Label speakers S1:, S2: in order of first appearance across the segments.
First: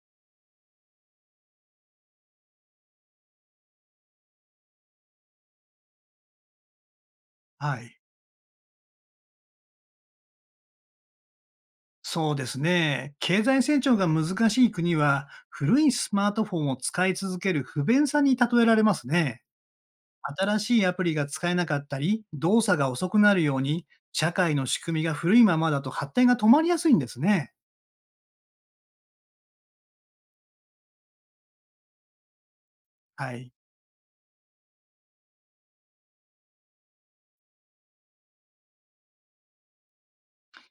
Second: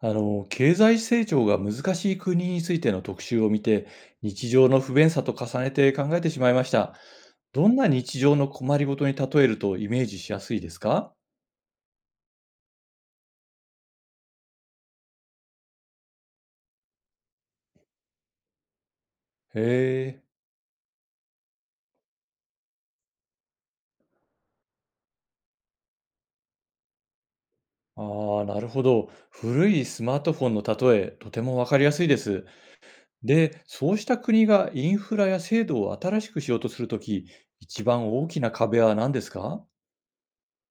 S1: 経済成長が難しい国についての特集を見て、日常の不便さと重ねて考えてしまいました。どん
S2: は
S1: な
S2: い。
S1: 日常の困りごとに例えるとイメージしやすいですか？
S2: そうですね。経済成長が難しい国は、古いスマートフォンを使い続ける不便さに例えられますね。
S1: へえ。
S2: 新しいアプリが使えなかったり、動作が遅くなるように、社会の仕組みが古いままだと発展が止まりやすいんですね。
S1: ああ、なるほど。古いスマートフォンの例え、とてもわかりやすいです。
S2: はい。
S1: で、そうした国がインフラや制度を新しくしようとするとき、一番大きな壁は何ですか？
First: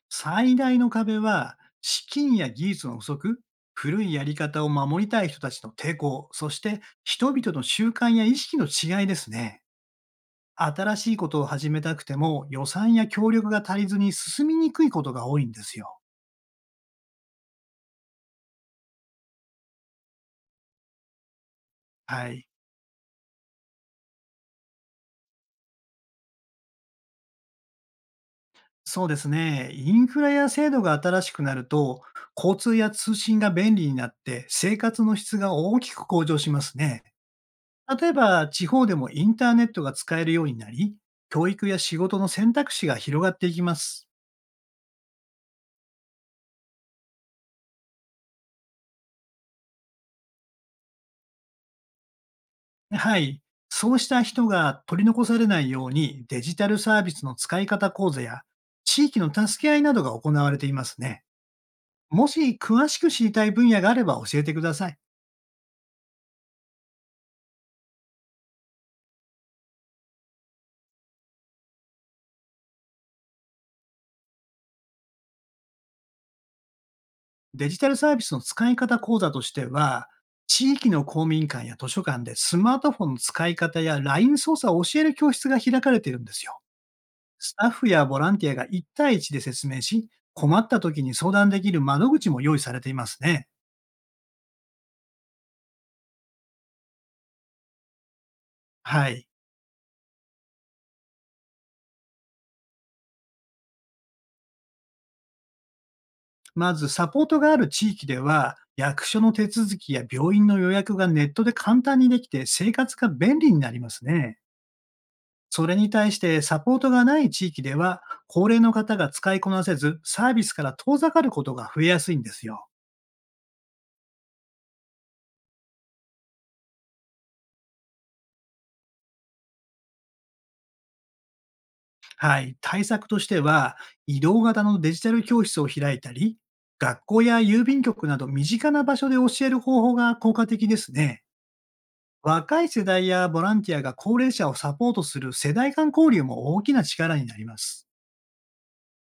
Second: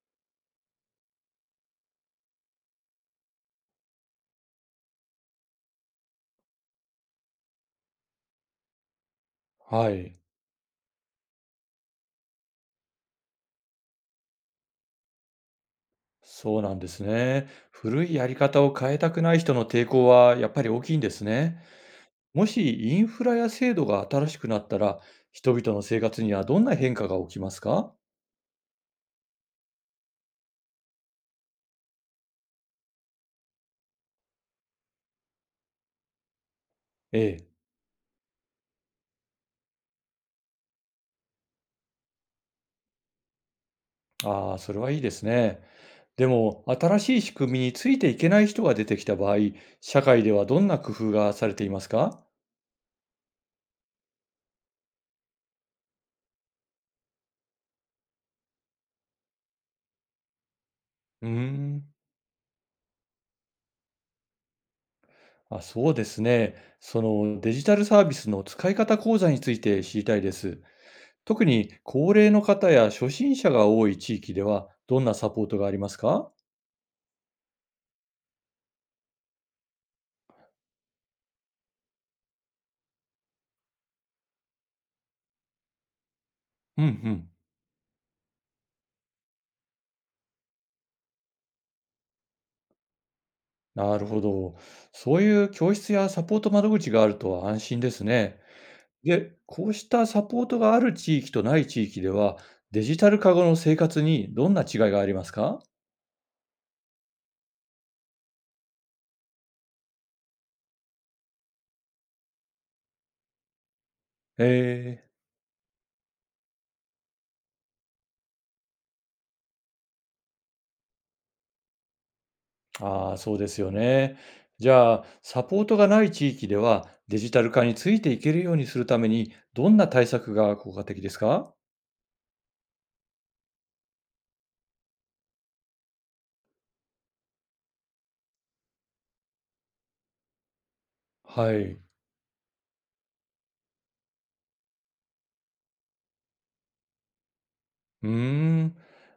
S2: 最大の壁は、資金や技術の不足、古いやり方を守りたい人たちの抵抗、そして人々の習慣や意識の違いですね。
S1: はい。
S2: 新しいことを始めたくても、予算や協力が足りずに進みにくいことが多いんですよ。
S1: そうなんですね。古いやり方を変えたくない人の抵抗はやっぱり大きいんですね。
S2: は
S1: も
S2: い。
S1: しインフラや制度が新しくなったら、人々の生活にはどんな変化が起きますか？
S2: そうですね。インフラや制度が新しくなると、交通や通信が便利になって、生活の質が大きく向上しますね。
S1: ええ。
S2: 例えば、地方でもインターネットが使えるようになり、教育や仕事の選択肢が広がっていきます。
S1: ああ、それはいいですね。でも、新しい仕組みについていけない人が出てきた場合、社会ではどんな工夫がされていますか？
S2: はい。そうした人が取り残されないように、デジタルサービスの使い方講座や、地域の助け合いなどが行われていますね。
S1: うーん。
S2: もし詳しく知りたい分野があれば教えてください。
S1: あ、そうですね。そのデジタルサービスの使い方講座について知りたいです。特に高齢の方や初心者が多い地域ではどんなサポートがありますか？
S2: デジタルサービスの使い方講座としては、地域の公民館や図書館でスマートフォンの使い方や LINE 操作を教える教室が開かれているんですよ。
S1: うんうん。
S2: スタッフやボランティアが1対1で説明し、困った時に相談できる窓口も用意されていますね。
S1: なるほど。そういう教室やサポート窓口があると安心ですね。
S2: はい。
S1: で、こうしたサポートがある地域とない地域では、デジタル化後の生活にどんな違いがありますか？
S2: まず、サポートがある地域では、役所の手続きや病院の予約がネットで簡単にできて生活が便利になりますね。
S1: ええ。
S2: それに対してサポートがない地域では、高齢の方が使いこなせず、サービスから遠ざかることが増えやすいんですよ。
S1: ああ、そうですよね。じゃあ、サポートがない地域では、デジタル化についていけるようにするために、どんな対策が効果的ですか？
S2: はい。対策としては、移動型のデジタル教室を開いたり、学校や郵便局など身近な場所で教える方法が効果的ですね。
S1: はい。
S2: 若い世代やボランティアが高齢者をサポートする世代間交流も大きな力になります。
S1: うーん。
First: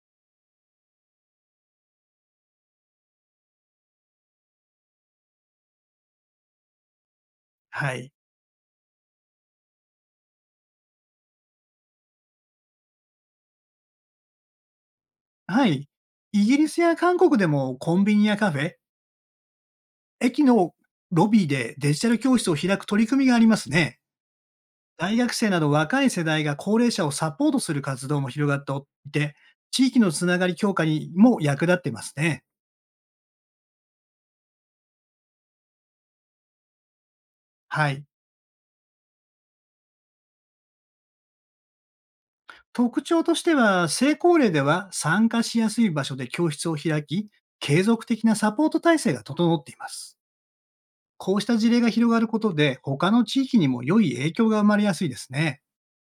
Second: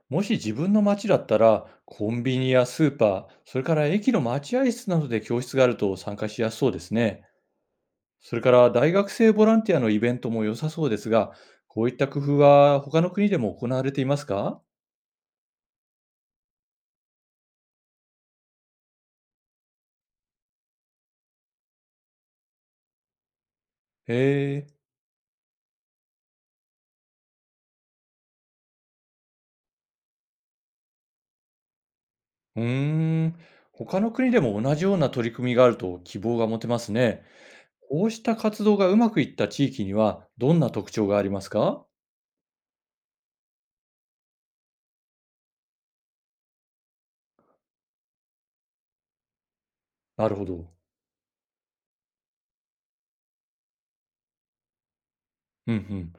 S1: もし自分の町だったら、コンビニやスーパー、それから駅の待合室などで教室があると参加しやすそうですね。
S2: はい。
S1: それから大学生ボランティアのイベントも良さそうですが、こういった工夫は他の国でも行われていますか？
S2: はい。イギリスや韓国でもコンビニやカフェ、駅のロビーでデジタル教室を開く取り組みがありますね。
S1: へえ。
S2: 大学生など若い世代が高齢者をサポートする活動も広がっていて、地域のつながり強化にも役立ってますね。
S1: うーん。他の国でも同じような取り組みがあると希望が持てますね。
S2: はい。
S1: こうした活動がうまくいった地域にはどんな特徴がありますか？
S2: 特徴としては、成功例では参加しやすい場所で教室を開き、継続的なサポート体制が整っています。
S1: なるほど。
S2: こうした事例が広がることで、他の地域にも良い影響が生まれやすいですね。
S1: うんうん。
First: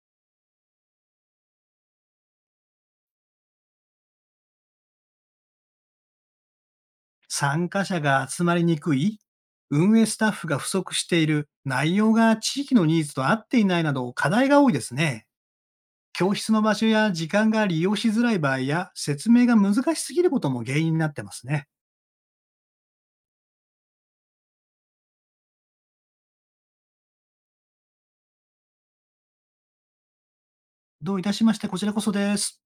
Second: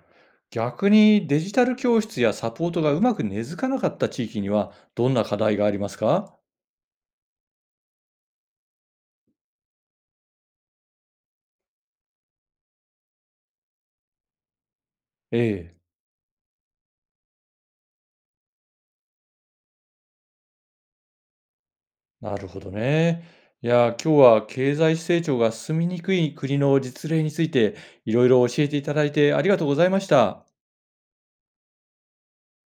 S1: 逆にデジタル教室やサポートがうまく根付かなかった地域にはどんな課題がありますか？
S2: 参加者が集まりにくい、運営スタッフが不足している、内容が地域のニーズと合っていないなど課題が多いですね。
S1: ええ、
S2: 教室の場所や時間が利用しづらい場合や、説明が難しすぎることも原因になってますね。
S1: なるほどね。いや、今日は経済成長が進みにくい国の実例についていろいろ教えていただいてありがとうございました。
S2: どういたしまして、こちらこそです。